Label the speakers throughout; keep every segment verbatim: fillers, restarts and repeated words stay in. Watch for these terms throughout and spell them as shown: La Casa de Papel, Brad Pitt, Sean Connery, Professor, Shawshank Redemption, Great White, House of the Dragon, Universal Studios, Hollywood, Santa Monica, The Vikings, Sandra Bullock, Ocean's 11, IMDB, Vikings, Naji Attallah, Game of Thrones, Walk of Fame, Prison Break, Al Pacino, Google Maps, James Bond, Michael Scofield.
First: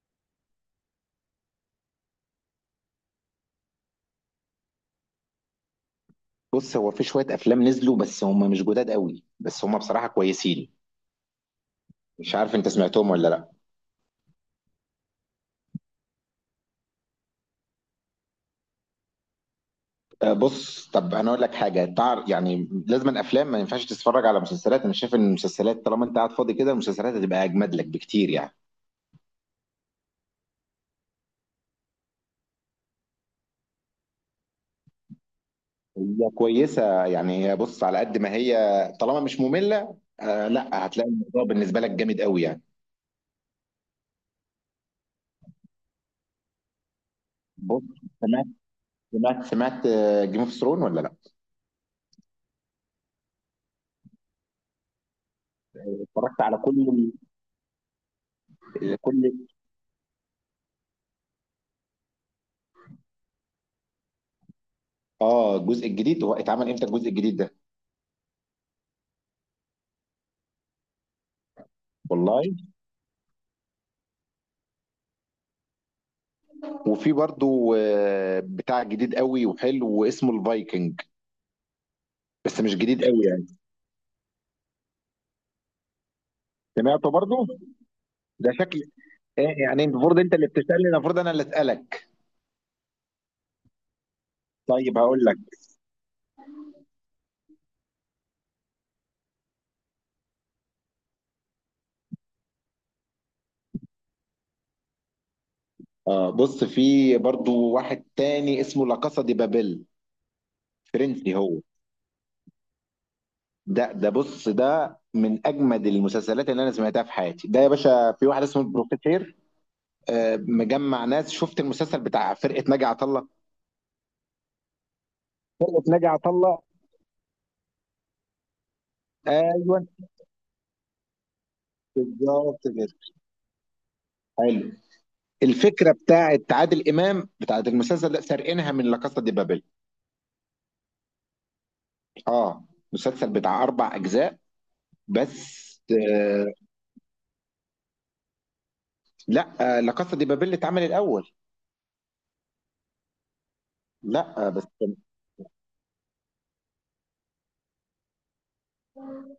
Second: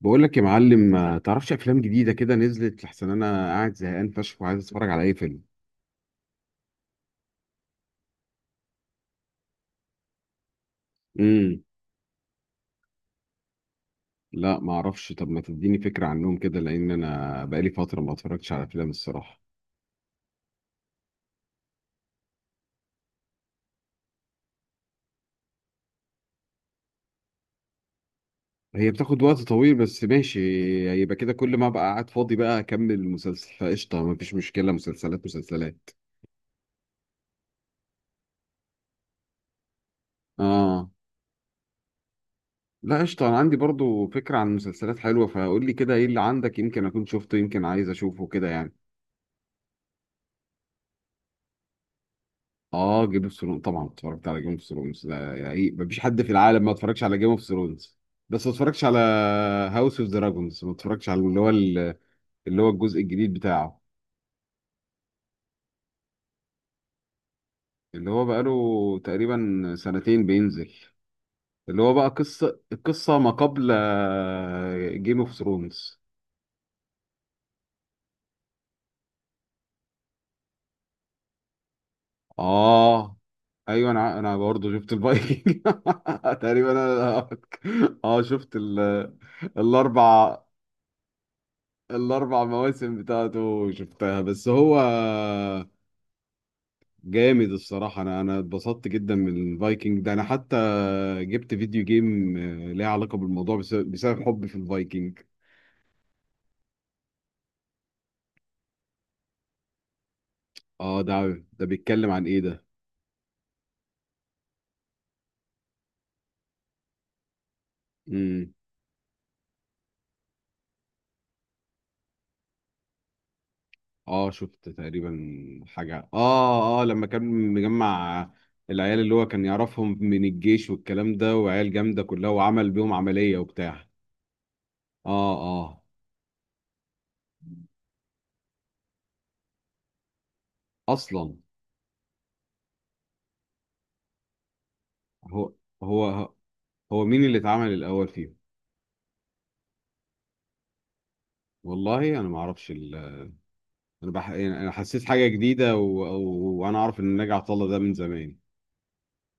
Speaker 1: بقول لك يا معلم، ما تعرفش افلام جديده كده نزلت؟ لحسن انا قاعد زهقان فشخ وعايز اتفرج على اي فيلم.
Speaker 2: بص هو في شوية أفلام نزلوا، بس هم مش جداد قوي، بس هم بصراحة كويسين.
Speaker 1: امم.
Speaker 2: مش عارف أنت سمعتهم ولا لأ.
Speaker 1: لا، ما اعرفش. طب ما تديني فكره عنهم كده، لان انا بقالي فتره ما اتفرجتش على افلام الصراحه.
Speaker 2: أه، بص. طب أنا أقول لك حاجة. تعر يعني لازم الأفلام ما ينفعش، تتفرج على مسلسلات. أنا شايف إن المسلسلات طالما أنت قاعد فاضي كده، المسلسلات هتبقى أجمد لك بكتير يعني.
Speaker 1: هي بتاخد وقت طويل بس ماشي. يبقى كده كل ما ابقى قاعد فاضي بقى اكمل المسلسل فقشطه، ما فيش مشكله. مسلسلات مسلسلات.
Speaker 2: هي كويسة يعني، هي بص على قد ما هي طالما مش مملة. آه لا،
Speaker 1: اه.
Speaker 2: هتلاقي الموضوع بالنسبة لك جامد قوي يعني.
Speaker 1: لا قشطه، انا عندي برضو فكره عن مسلسلات حلوه، فقول لي كده ايه اللي عندك، يمكن اكون شفته، يمكن
Speaker 2: بص،
Speaker 1: عايز اشوفه
Speaker 2: سمعت
Speaker 1: كده يعني.
Speaker 2: سمعت سمعت جيم اوف ثرون ولا لا؟
Speaker 1: اه، جيم اوف ثرونز طبعا اتفرجت على جيم اوف ثرونز ده، يعني ما فيش حد في
Speaker 2: اتفرجت على
Speaker 1: العالم ما اتفرجش
Speaker 2: كل
Speaker 1: على جيم اوف ثرونز. بس ما اتفرجش على
Speaker 2: كل
Speaker 1: هاوس اوف دراجونز، ما اتفرجش على اللي هو اللي هو الجزء الجديد بتاعه.
Speaker 2: اه، الجزء الجديد، هو اتعمل امتى الجزء الجديد ده؟
Speaker 1: اللي هو بقاله تقريبا سنتين بينزل. اللي هو بقى
Speaker 2: والله.
Speaker 1: قصة القصة ما قبل جيم اوف ثرونز.
Speaker 2: وفي برضو آه، بتاع جديد قوي وحلو اسمه الفايكنج، بس مش جديد
Speaker 1: اه.
Speaker 2: قوي يعني.
Speaker 1: ايوه، انا انا برضه شفت الفايكنج تقريبا
Speaker 2: سمعته
Speaker 1: انا.
Speaker 2: برضو.
Speaker 1: اه
Speaker 2: ده
Speaker 1: شفت
Speaker 2: شكل،
Speaker 1: ال-
Speaker 2: إيه يعني؟ المفروض انت
Speaker 1: الاربع
Speaker 2: اللي بتسألني، المفروض انا اللي اسألك.
Speaker 1: الاربع مواسم بتاعته شفتها، بس هو
Speaker 2: طيب هقول لك.
Speaker 1: جامد الصراحه. انا انا اتبسطت جدا من الفايكنج ده. انا حتى جبت فيديو جيم، آه، ليه علاقه بالموضوع بسبب, بسبب حبي في الفايكنج.
Speaker 2: اه، بص، في برضو واحد تاني اسمه لا كاسا دي بابيل،
Speaker 1: اه،
Speaker 2: فرنسي
Speaker 1: ده
Speaker 2: هو.
Speaker 1: ده بيتكلم عن ايه ده؟
Speaker 2: ده ده بص، ده من اجمد المسلسلات اللي انا سمعتها في حياتي. ده يا باشا في واحد
Speaker 1: امم.
Speaker 2: اسمه البروفيسير، آه، مجمع ناس. شفت المسلسل بتاع فرقة ناجي عطا الله؟
Speaker 1: اه شفت تقريبا.
Speaker 2: فرقة ناجي
Speaker 1: حاجه،
Speaker 2: عطا الله.
Speaker 1: اه اه لما كان مجمع العيال اللي هو كان
Speaker 2: ايوه
Speaker 1: يعرفهم من الجيش والكلام ده، وعيال جامده كلها
Speaker 2: بالظبط
Speaker 1: وعمل
Speaker 2: كده،
Speaker 1: بيهم عمليه وبتاع.
Speaker 2: حلو.
Speaker 1: اه. اه
Speaker 2: الفكره بتاعت عادل امام بتاعت المسلسل ده سارقينها من لا كاسا دي بابل.
Speaker 1: اصلا.
Speaker 2: اه، مسلسل بتاع اربع اجزاء،
Speaker 1: هو
Speaker 2: بس
Speaker 1: هو
Speaker 2: آه
Speaker 1: هو مين اللي اتعمل الاول فيهم؟
Speaker 2: لا آه لا كاسا دي بابل اتعمل الاول.
Speaker 1: والله انا ما اعرفش ال... انا بح...
Speaker 2: لا آه
Speaker 1: يعني
Speaker 2: بس
Speaker 1: انا حسيت حاجه جديده، و... و... وانا اعرف ان ناجي عطا الله ده من زمان.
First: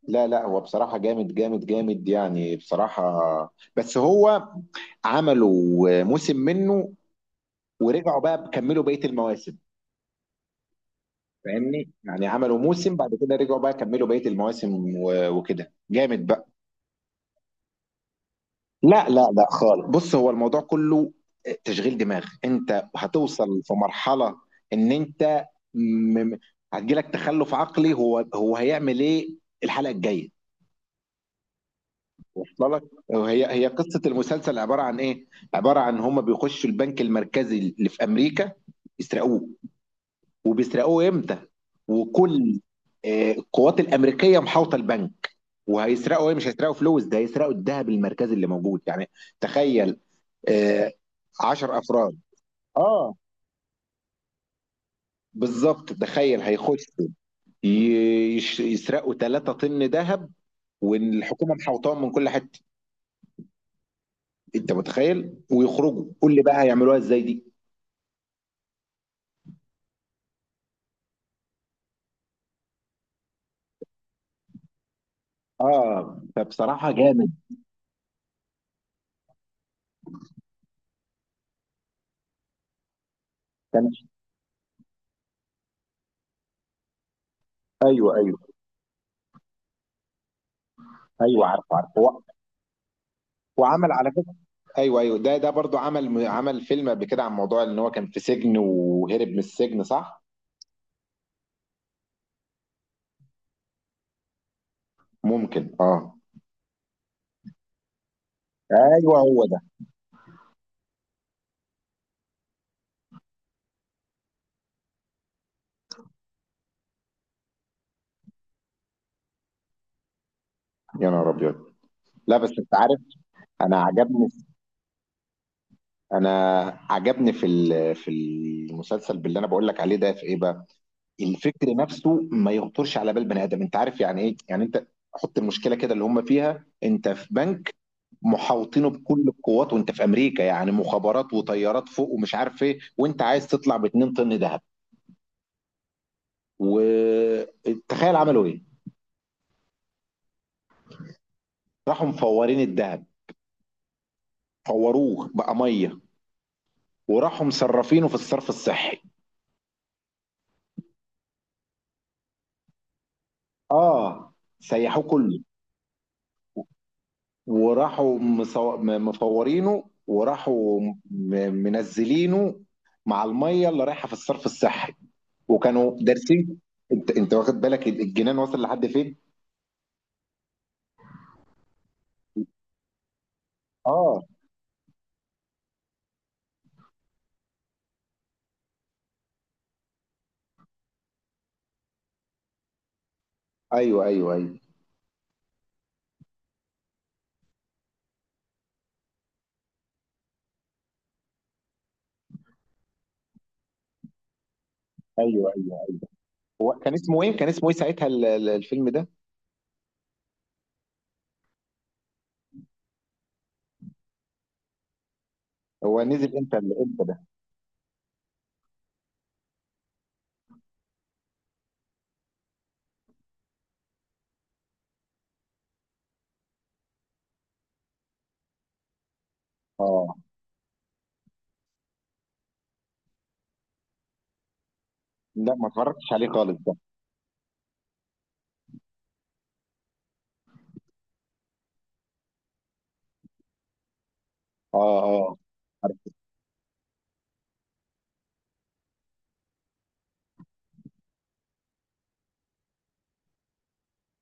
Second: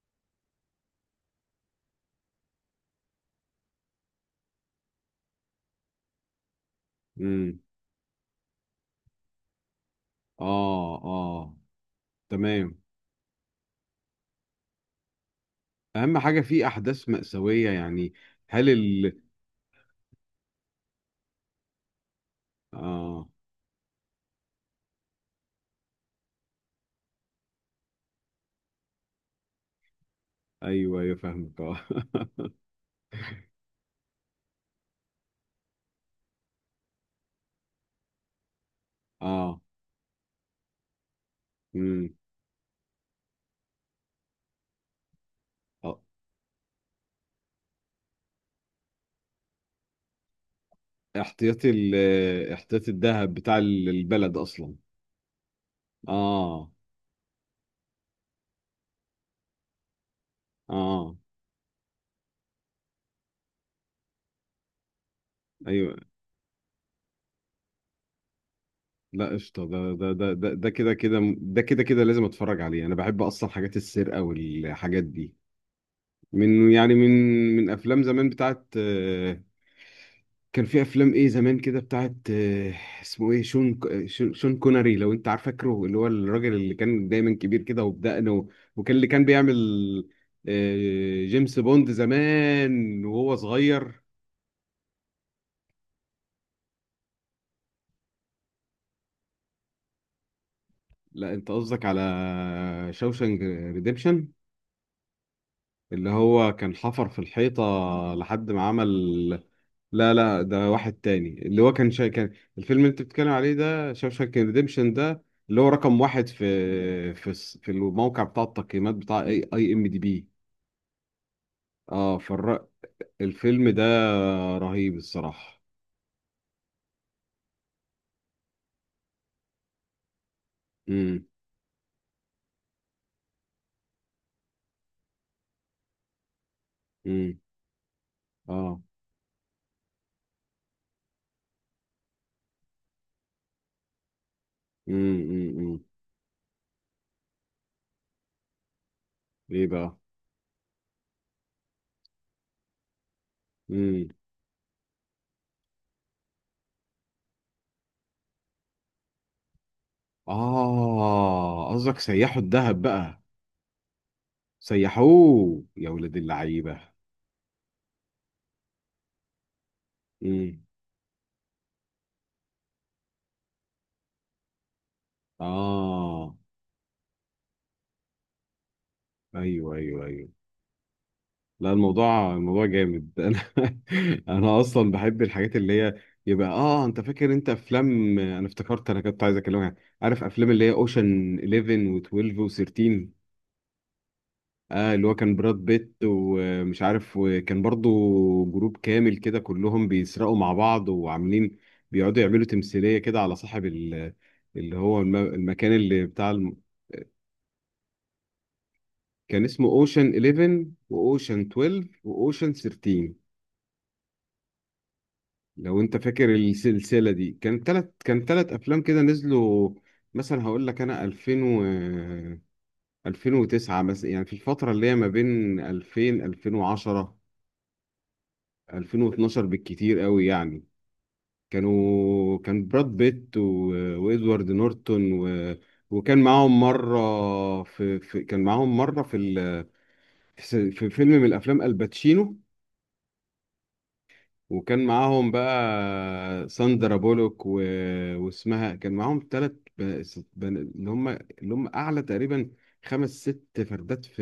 Speaker 2: لا لا هو بصراحه جامد جامد جامد يعني بصراحه. بس هو عملوا موسم منه،
Speaker 1: امم.
Speaker 2: ورجعوا بقى كملوا بقيه المواسم.
Speaker 1: اه. اه.
Speaker 2: فاهمني يعني؟ عملوا
Speaker 1: تمام.
Speaker 2: موسم، بعد كده رجعوا بقى كملوا بقيه المواسم و- وكده
Speaker 1: اهم
Speaker 2: جامد
Speaker 1: حاجه
Speaker 2: بقى.
Speaker 1: في احداث مأساويه يعني. هل
Speaker 2: لا
Speaker 1: ال
Speaker 2: لا لا خالص. بص، هو الموضوع كله تشغيل دماغ. انت
Speaker 1: اه،
Speaker 2: هتوصل في مرحلة ان انت م... م- هتجيلك تخلف عقلي، هو هو هيعمل ايه الحلقة الجاية؟
Speaker 1: ايوه ايوه فاهمك، اه.
Speaker 2: وصل لك؟ هي هي قصة المسلسل عبارة عن ايه؟ عبارة عن هما بيخشوا البنك المركزي اللي في امريكا يسرقوه.
Speaker 1: اه.
Speaker 2: وبيسرقوه امتى؟
Speaker 1: امم.
Speaker 2: وكل آه، القوات الامريكيه محاوطه البنك.
Speaker 1: آه.
Speaker 2: وهيسرقوا ايه؟ مش هيسرقوا فلوس، ده هيسرقوا الذهب المركزي اللي موجود يعني. تخيل، آه،
Speaker 1: احتياطي
Speaker 2: عشرة
Speaker 1: ال...
Speaker 2: افراد.
Speaker 1: احتياطي
Speaker 2: اه
Speaker 1: الذهب بتاع ال- البلد اصلا.
Speaker 2: بالظبط. تخيل
Speaker 1: اه.
Speaker 2: هيخشوا ي- يش- يسرقوا ثلاثة طن ذهب
Speaker 1: اه.
Speaker 2: والحكومه محوطاهم من كل حته. انت متخيل؟
Speaker 1: ايوه.
Speaker 2: ويخرجوا، قول لي بقى هيعملوها ازاي دي.
Speaker 1: لا قشطة، ده ده ده ده ده كده كده ده كده كده لازم اتفرج عليه. انا بحب اصلا حاجات السرقة والحاجات دي.
Speaker 2: اه،
Speaker 1: من
Speaker 2: فبصراحه
Speaker 1: يعني من
Speaker 2: جامد.
Speaker 1: من افلام زمان بتاعت، آه، كان في افلام ايه زمان كده بتاعت، آه، اسمه ايه؟ شون
Speaker 2: كان
Speaker 1: ك- شون شون كوناري، لو انت عارف، فاكره اللي هو الراجل اللي كان دايما كبير كده
Speaker 2: ايوه
Speaker 1: وبدقنه
Speaker 2: ايوه
Speaker 1: و- وكان اللي كان بيعمل آه،
Speaker 2: ايوه،
Speaker 1: جيمس
Speaker 2: عارف
Speaker 1: بوند
Speaker 2: عارف. هو
Speaker 1: زمان وهو
Speaker 2: وعمل
Speaker 1: صغير.
Speaker 2: على فكره، ايوه ايوه، ده ده برضو عمل عمل فيلم قبل كده عن موضوع ان هو كان في سجن وهرب من السجن، صح؟
Speaker 1: لا، انت قصدك على شوشانك ريديمشن
Speaker 2: ممكن
Speaker 1: اللي
Speaker 2: اه.
Speaker 1: هو كان حفر في الحيطة لحد ما
Speaker 2: ايوه
Speaker 1: عمل.
Speaker 2: هو ده.
Speaker 1: لا لا، ده واحد تاني. اللي هو كان شا... كان الفيلم اللي انت بتتكلم عليه ده شاوشانك ريديمشن ده، اللي هو رقم واحد في في الس- في الموقع بتاع التقييمات بتاع اي اي ام دي بي.
Speaker 2: يا نهار ابيض.
Speaker 1: اه،
Speaker 2: لا بس
Speaker 1: فالر...
Speaker 2: انت عارف،
Speaker 1: الفيلم
Speaker 2: انا
Speaker 1: ده
Speaker 2: عجبني.
Speaker 1: رهيب الصراحة.
Speaker 2: انا عجبني في ال- في المسلسل باللي انا بقول لك عليه ده، في ايه بقى؟
Speaker 1: امم.
Speaker 2: الفكر نفسه ما يخطرش على بال بني ادم. انت عارف يعني ايه؟ يعني انت حط المشكله كده اللي هم فيها. انت في
Speaker 1: امم.
Speaker 2: بنك
Speaker 1: اه.
Speaker 2: محاوطينه بكل القوات، وانت في امريكا يعني، مخابرات وطيارات فوق ومش عارف ايه، وانت عايز تطلع ب اتنين طن ذهب.
Speaker 1: امم. امم. أمم.
Speaker 2: وتخيل عملوا ايه.
Speaker 1: ايه بقى؟
Speaker 2: راحوا مفورين الذهب،
Speaker 1: امم.
Speaker 2: فوروه بقى ميه، وراحوا مصرفينه في الصرف الصحي.
Speaker 1: اه قصدك سيحوا الذهب بقى.
Speaker 2: اه، سيحوه كله.
Speaker 1: سيحوه يا ولاد اللعيبة.
Speaker 2: وراحوا مصو- م- مفورينه،
Speaker 1: امم.
Speaker 2: وراحوا م- منزلينه مع الميه اللي رايحه في الصرف الصحي. وكانوا
Speaker 1: اه.
Speaker 2: دارسين. انت انت واخد بالك الجنان وصل لحد فين؟
Speaker 1: ايوه ايوه ايوه. لا، الموضوع الموضوع جامد انا
Speaker 2: اه
Speaker 1: انا اصلا بحب الحاجات اللي هي. يبقى اه انت فاكر انت افلام؟ انا افتكرت انا كنت عايز اكلمك. عارف افلام اللي هي اوشن إليفن و12 و13؟
Speaker 2: ايوه ايوه ايوه.
Speaker 1: اه اللي هو كان براد بيت ومش عارف، وكان برضو جروب كامل كده كلهم بيسرقوا مع بعض وعاملين بيقعدوا يعملوا تمثيلية كده على صاحب ال- اللي هو الم-
Speaker 2: ايوه
Speaker 1: المكان
Speaker 2: ايوه،
Speaker 1: اللي بتاع الم...
Speaker 2: هو كان اسمه ايه؟ كان اسمه ايه ساعتها ال- ال- الفيلم ده؟
Speaker 1: كان اسمه اوشن حداشر واوشن اتناشر واوشن تلتاشر، لو انت
Speaker 2: هو
Speaker 1: فاكر
Speaker 2: نزل امتى ال- امتى
Speaker 1: السلسله
Speaker 2: ده؟
Speaker 1: دي. كان تلت كان تلت افلام كده نزلوا. مثلا هقول لك انا ألفين و ألفين وتسعة مثلا، يعني في الفتره اللي هي ما بين ألفين وشوية، ألفين وعشرة، ألفين واثني عشر بالكتير
Speaker 2: اه
Speaker 1: قوي يعني. كانوا، كان براد بيت و... وادوارد نورتون، و...
Speaker 2: لا، ما اتفرجتش
Speaker 1: وكان
Speaker 2: عليه خالص
Speaker 1: معاهم
Speaker 2: ده.
Speaker 1: مره في... في كان معاهم مره في ال... في في فيلم من الافلام الباتشينو،
Speaker 2: اه
Speaker 1: وكان معاهم
Speaker 2: اه، عارف.
Speaker 1: بقى ساندرا بولوك، و... واسمها كان معاهم ثلاث بن... ست- بن... اللي هم اللي هم اعلى تقريبا خمس ست فردات في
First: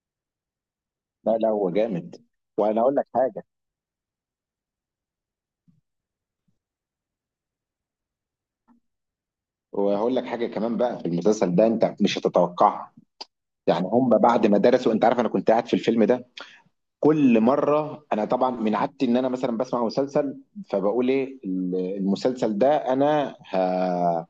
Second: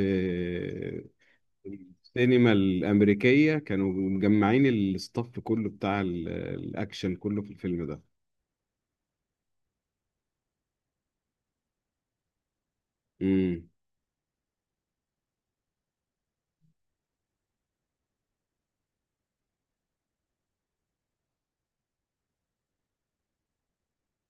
Speaker 2: لا لا، هو جامد.
Speaker 1: السينما
Speaker 2: وانا اقول لك حاجه،
Speaker 1: الامريكيه. كانوا مجمعين الاستاف كله بتاع ال... الاكشن كله في الفيلم ده.
Speaker 2: وهقول لك حاجه كمان بقى. في المسلسل ده انت مش هتتوقعها،
Speaker 1: امم.
Speaker 2: يعني هم بعد ما درسوا. انت عارف، انا كنت قاعد في الفيلم ده كل مره. انا طبعا من عادتي ان انا مثلا بسمع مسلسل، فبقول ايه المسلسل ده؟ انا ه...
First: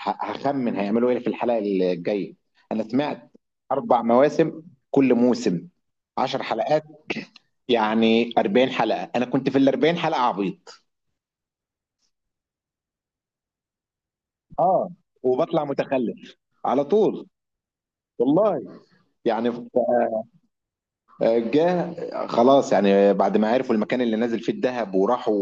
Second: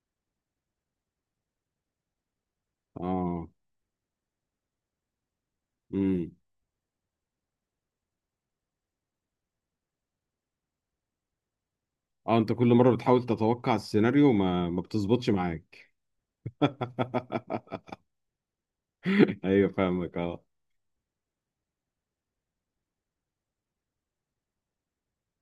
Speaker 2: ه- هخمن هيعملوا ايه في الحلقه الجايه. انا سمعت
Speaker 1: اه.
Speaker 2: اربع مواسم، كل موسم
Speaker 1: امم.
Speaker 2: عشر حلقات، يعني اربعين حلقه. انا كنت في ال اربعين حلقه عبيط
Speaker 1: اه، انت كل مره بتحاول تتوقع السيناريو، ما ما
Speaker 2: اه،
Speaker 1: بتظبطش
Speaker 2: وبطلع
Speaker 1: معاك.
Speaker 2: متخلف على طول والله يعني.
Speaker 1: ايوه فاهمك اه.
Speaker 2: جه خلاص يعني، بعد ما عرفوا المكان اللي نازل فيه الذهب، وراحوا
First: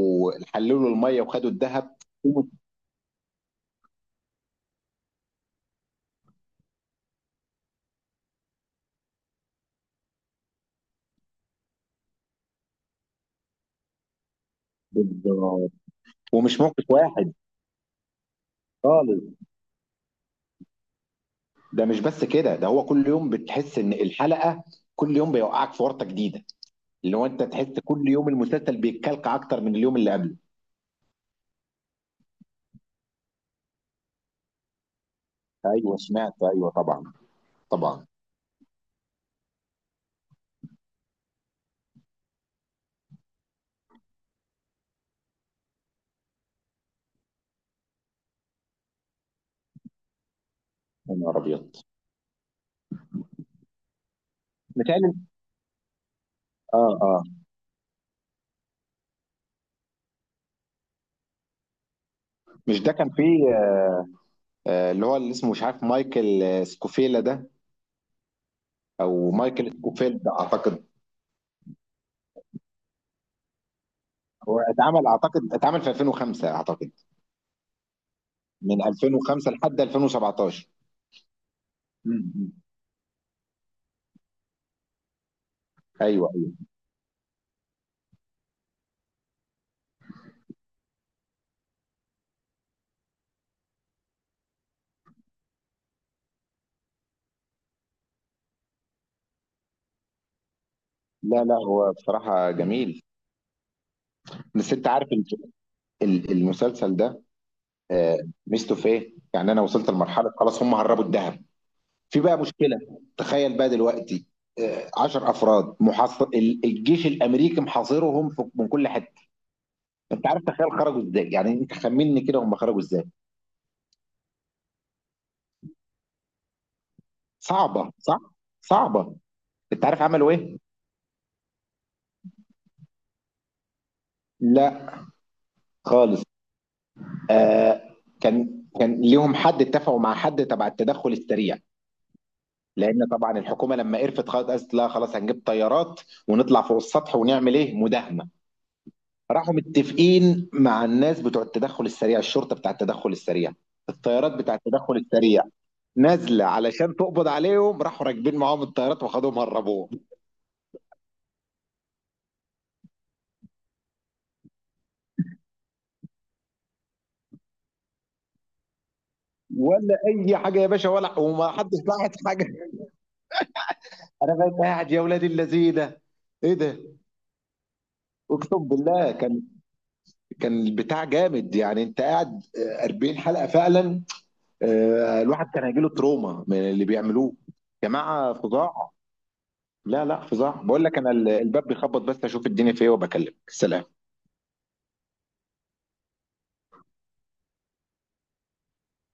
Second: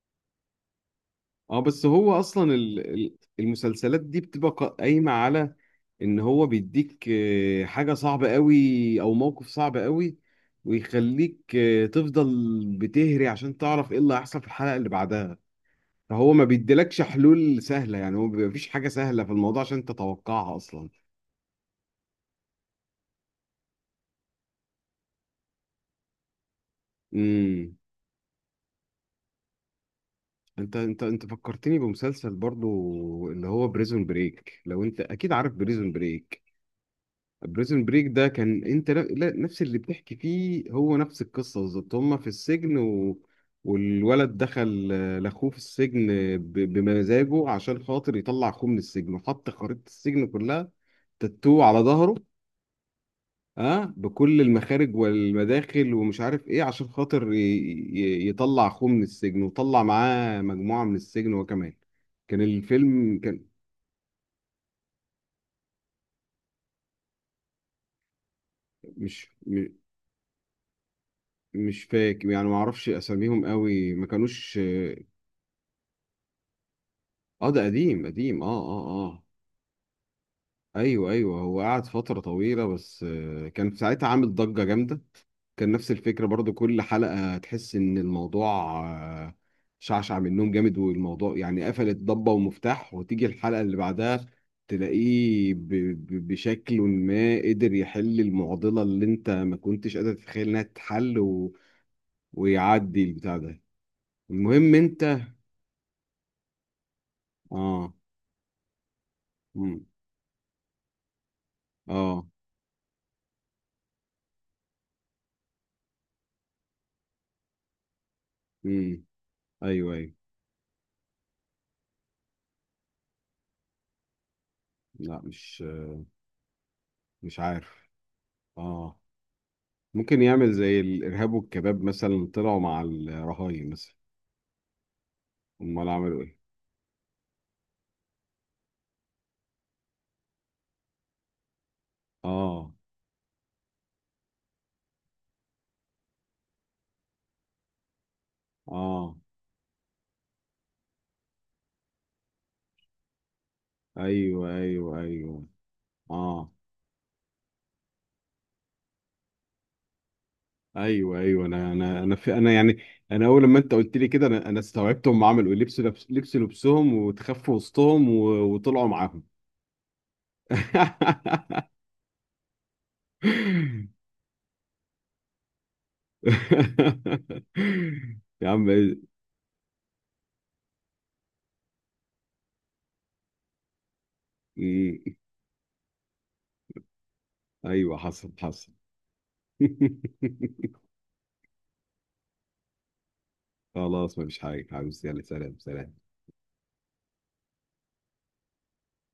Speaker 2: حللوا الميه وخدوا
Speaker 1: اه، بس
Speaker 2: الذهب.
Speaker 1: هو اصلا ال- ال- المسلسلات دي بتبقى قا- قايمه على ان هو بيديك آه، حاجه صعبه قوي او موقف صعب قوي، ويخليك آه، تفضل بتهري عشان تعرف ايه اللي هيحصل في الحلقه اللي بعدها.
Speaker 2: بالظبط.
Speaker 1: فهو ما
Speaker 2: ومش موقف
Speaker 1: بيديلكش
Speaker 2: واحد
Speaker 1: حلول سهله يعني، هو بيبقى مفيش حاجه
Speaker 2: خالص،
Speaker 1: سهله في الموضوع عشان تتوقعها اصلا.
Speaker 2: ده مش بس كده، ده هو كل يوم بتحس ان الحلقه، كل يوم بيوقعك في ورطه جديده. اللي هو انت
Speaker 1: امم.
Speaker 2: تحس كل يوم المسلسل بيتكلك اكتر من اليوم اللي قبله.
Speaker 1: انت انت انت فكرتني بمسلسل برضو، اللي هو بريزون بريك، لو انت اكيد عارف بريزون
Speaker 2: ايوه سمعت
Speaker 1: بريك.
Speaker 2: ايوه طبعا
Speaker 1: بريزن بريك
Speaker 2: طبعا.
Speaker 1: ده كان انت، لا- لا- نفس اللي بتحكي فيه، هو نفس القصه بالظبط. هما في السجن، و... والولد دخل، آه، لاخوه في السجن ب... بمزاجه عشان خاطر يطلع اخوه من السجن، وحط خريطه السجن كلها
Speaker 2: يا نهار
Speaker 1: تاتو
Speaker 2: ابيض.
Speaker 1: على ظهره، اه بكل المخارج
Speaker 2: متهيألي
Speaker 1: والمداخل ومش عارف ايه، عشان
Speaker 2: اه اه،
Speaker 1: خاطر ي... ي... يطلع اخوه من السجن، وطلع معاه مجموعه من السجن هو كمان. كان
Speaker 2: مش ده كان
Speaker 1: الفيلم كان،
Speaker 2: فيه آه، اللي هو اللي اسمه، مش عارف، مايكل، آه، سكوفيلا ده، او
Speaker 1: مش م-
Speaker 2: مايكل سكوفيلد اعتقد.
Speaker 1: مش فاكر يعني، ما اعرفش اساميهم قوي ما كانوش.
Speaker 2: هو اتعمل، اعتقد اتعمل في الفين وخمسة اعتقد،
Speaker 1: اه ده قديم قديم. اه. اه.
Speaker 2: من
Speaker 1: اه.
Speaker 2: الفين وخمسة لحد الفين وسبعتاشر.
Speaker 1: ايوه ايوه، هو قعد فترة
Speaker 2: امم
Speaker 1: طويلة، بس آه، كان في ساعتها عامل ضجة جامدة. كان نفس الفكرة
Speaker 2: ايوه
Speaker 1: برضو،
Speaker 2: ايوه.
Speaker 1: كل حلقة تحس ان الموضوع، آه، شعشع منهم جامد، والموضوع يعني قفلت ضبة ومفتاح، وتيجي الحلقة اللي بعدها تلاقيه ب- ب- بشكل ما قدر يحل المعضلة اللي انت ما كنتش قادر تتخيل انها تتحل،
Speaker 2: لا
Speaker 1: و...
Speaker 2: لا، هو بصراحه جميل.
Speaker 1: ويعدي البتاع ده.
Speaker 2: بس
Speaker 1: المهم
Speaker 2: انت
Speaker 1: انت.
Speaker 2: عارف ال- ال- المسلسل ده،
Speaker 1: اه.
Speaker 2: آه، ميزته في ايه؟ يعني انا
Speaker 1: مم.
Speaker 2: وصلت لمرحله خلاص هم هربوا الذهب. في
Speaker 1: اه.
Speaker 2: بقى مشكله، تخيل بقى دلوقتي عشرة افراد محاصر ال- الجيش الامريكي محاصرهم في- من كل
Speaker 1: مم.
Speaker 2: حته.
Speaker 1: ايوه ايوه.
Speaker 2: انت عارف تخيل خرجوا ازاي؟ يعني انت خمني كده، هم خرجوا ازاي؟
Speaker 1: لا مش مش عارف.
Speaker 2: صعبه صح؟
Speaker 1: اه
Speaker 2: صعبه. انت عارف
Speaker 1: ممكن
Speaker 2: عملوا
Speaker 1: يعمل
Speaker 2: ايه؟
Speaker 1: زي الارهاب والكباب مثلا، طلعوا مع الرهاين مثلا.
Speaker 2: لا
Speaker 1: امال عملوا
Speaker 2: خالص.
Speaker 1: ايه؟
Speaker 2: آه، كان كان ليهم حد، اتفقوا مع حد تبع التدخل السريع.
Speaker 1: اه.
Speaker 2: لان طبعا الحكومه لما قرفت خلاص قالت لا خلاص، هنجيب طيارات ونطلع فوق السطح ونعمل ايه، مداهمه.
Speaker 1: اه.
Speaker 2: راحوا متفقين مع الناس بتوع التدخل السريع، الشرطه بتاع التدخل السريع، الطيارات
Speaker 1: ايوه
Speaker 2: بتاع التدخل
Speaker 1: ايوه
Speaker 2: السريع
Speaker 1: ايوه.
Speaker 2: نازله
Speaker 1: اه،
Speaker 2: علشان تقبض عليهم. راحوا راكبين معاهم الطيارات وخدوهم هربوهم.
Speaker 1: ايوه ايوه، انا انا انا في انا يعني. انا اول لما انت قلت لي كده انا انا استوعبت هم عملوا ايه، لبسوا لبس لبسوا لبسهم وتخفوا وسطهم، و- وطلعوا معاهم.
Speaker 2: ولا اي حاجه يا باشا، ولا وما حدش لاحظ حاجه. انا بقيت قاعد يا ولاد اللذيذه ايه ده!
Speaker 1: يا
Speaker 2: اقسم
Speaker 1: عم إيه؟
Speaker 2: بالله كان، كان البتاع جامد يعني. انت قاعد آه، اربعين حلقه فعلا،
Speaker 1: مم.
Speaker 2: آه، الواحد كان هيجيله تروما من اللي بيعملوه.
Speaker 1: ايوه حصل
Speaker 2: جماعه
Speaker 1: حصل.
Speaker 2: فظاع. لا لا فظاع، بقول لك انا. ال- الباب بيخبط، بس اشوف الدنيا فيه وبكلمك. سلام.
Speaker 1: خلاص، مفيش حاجة حبيبي يعني، سلام سلام.